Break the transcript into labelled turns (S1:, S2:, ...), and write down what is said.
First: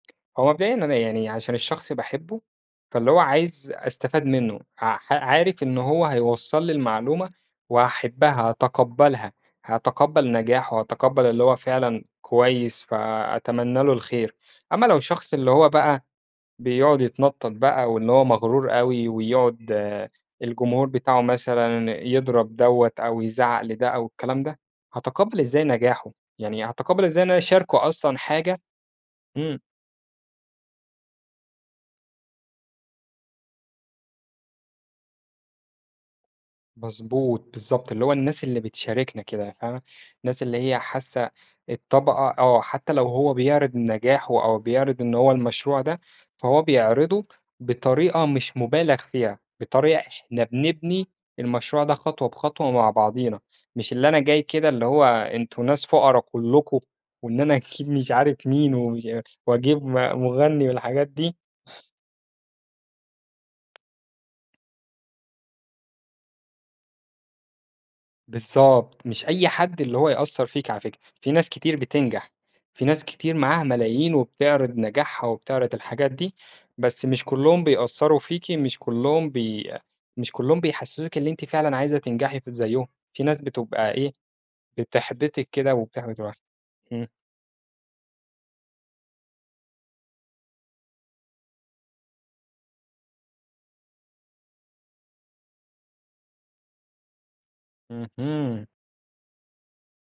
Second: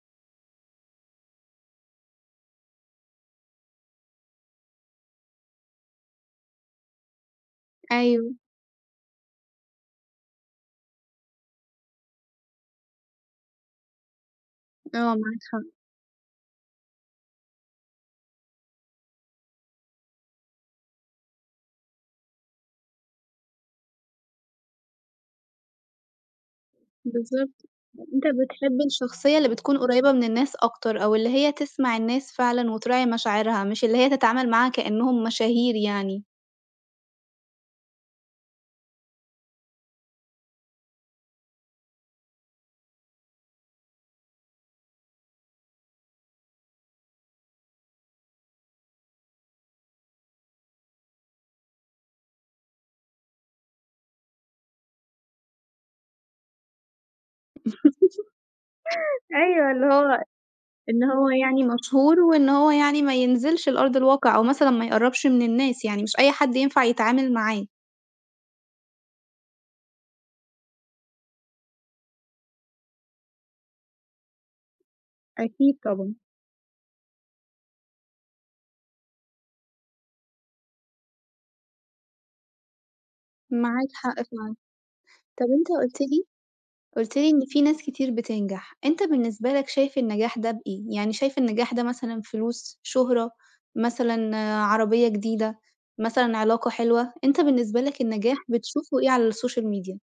S1: هو مبدئيًا أنا يعني عشان الشخص باحبه، فاللي هو عايِز أستفيد منه، هق حأ عارِف إن هو هيوصّل لي المعلومة
S2: أيوه.
S1: وهاحبها، هاتقبَّلها، هاتقبَّل نجاحه، هاتقبَّل اللي هو فعلًا كويِس، فأتمنَّى له الخير. أمَّا لو
S2: آه،
S1: الشخص
S2: معاك
S1: اللي هو
S2: حق.
S1: بقى بيقعد يتنطَّط بقى، واللي هو مغرور أوي، ويقعد الجمهور بتاعه مثلًا يضرب دوّة أو يزعق لده أو الكلام ده، هاتقبَّل إزاي نجاحه يعني، هاتقبَّل إزاي إن أنا
S2: بالضبط،
S1: اشارِكه أصلًا
S2: أنتَ
S1: حاجة
S2: بتحب الشخصية اللي
S1: إمم.
S2: بتكون قريّبة من الناس أكتر، أو اللي هي تسمع الناس فعلًا وتراعِي مشاعرها، مش اللي هي تتعامَل معاها كإنّهم مشاهير يعني.
S1: مضبوط، بالضبط، اللي هو الناس اللي بتشارِكنا كده يعني، فاهمة؟ الناس اللي هي حاسَّة الطبقة آه، حتى لو هو بيعرض نجاحه أو بيعرض إن هو المشروع ده، فهو بيعرضه بطريقة مش مُبالَغ فيها، بطريقة إحنا بنبني المشروع ده خطوة بخطوة مع بعضينا، مش اللي أنا جاي كده اللي هو أنتم ناس فقَرا كلّكم، وإن أنا أكيد مش عارِف مين، ومش أ
S2: أيوه،
S1: وأجيب
S2: اللي
S1: ما
S2: هو
S1: مغنّي
S2: إن
S1: والحاجات
S2: هو
S1: دي.
S2: يعني مشهور وإن هو يعني ما ينزلش لأرض الواقع، أو مثلًا ما يقرَّبش من الناس يعني، مش أي حد ينفع يتعامل معاه.
S1: بالضبط، مش أي حد اللي هو يأثّر فيك على فكرة، في ناس كتير بتنجح، في ناس كتير معاها ملايين وبتعرِض نجاحها وبتعرِض
S2: أكيد،
S1: الحاجات
S2: طبعًا.
S1: دي، بس مش كلُّهم بيأثّروا فيكِ، مش كلُّهم بي مش كلُّهم بيحسِّسوكِ اللي أنتِ فعلًا عايزة تنجحي كده زيُّهم، في ناس
S2: معاك
S1: بتبقى إيه،
S2: حق فعلًأ، طَب
S1: بتحبِّطِك
S2: أنتَ
S1: كده
S2: قُلت
S1: وبتحبِّط
S2: لي
S1: الواحد. اهم.
S2: قُلت لي إن في ناس كتير بتنجح، أنتَ بالنسبة لك شايِف النجاح ده بإيه؟ يعني شايِف النجاح ده مثلًا فلوس، شُهرة، مثلًا عربية جديدة، مثلًا علاقة حلوة؟ أنتَ بالنسبة لك النجاح
S1: اهم.
S2: بتشوفه إيه على الsocial media؟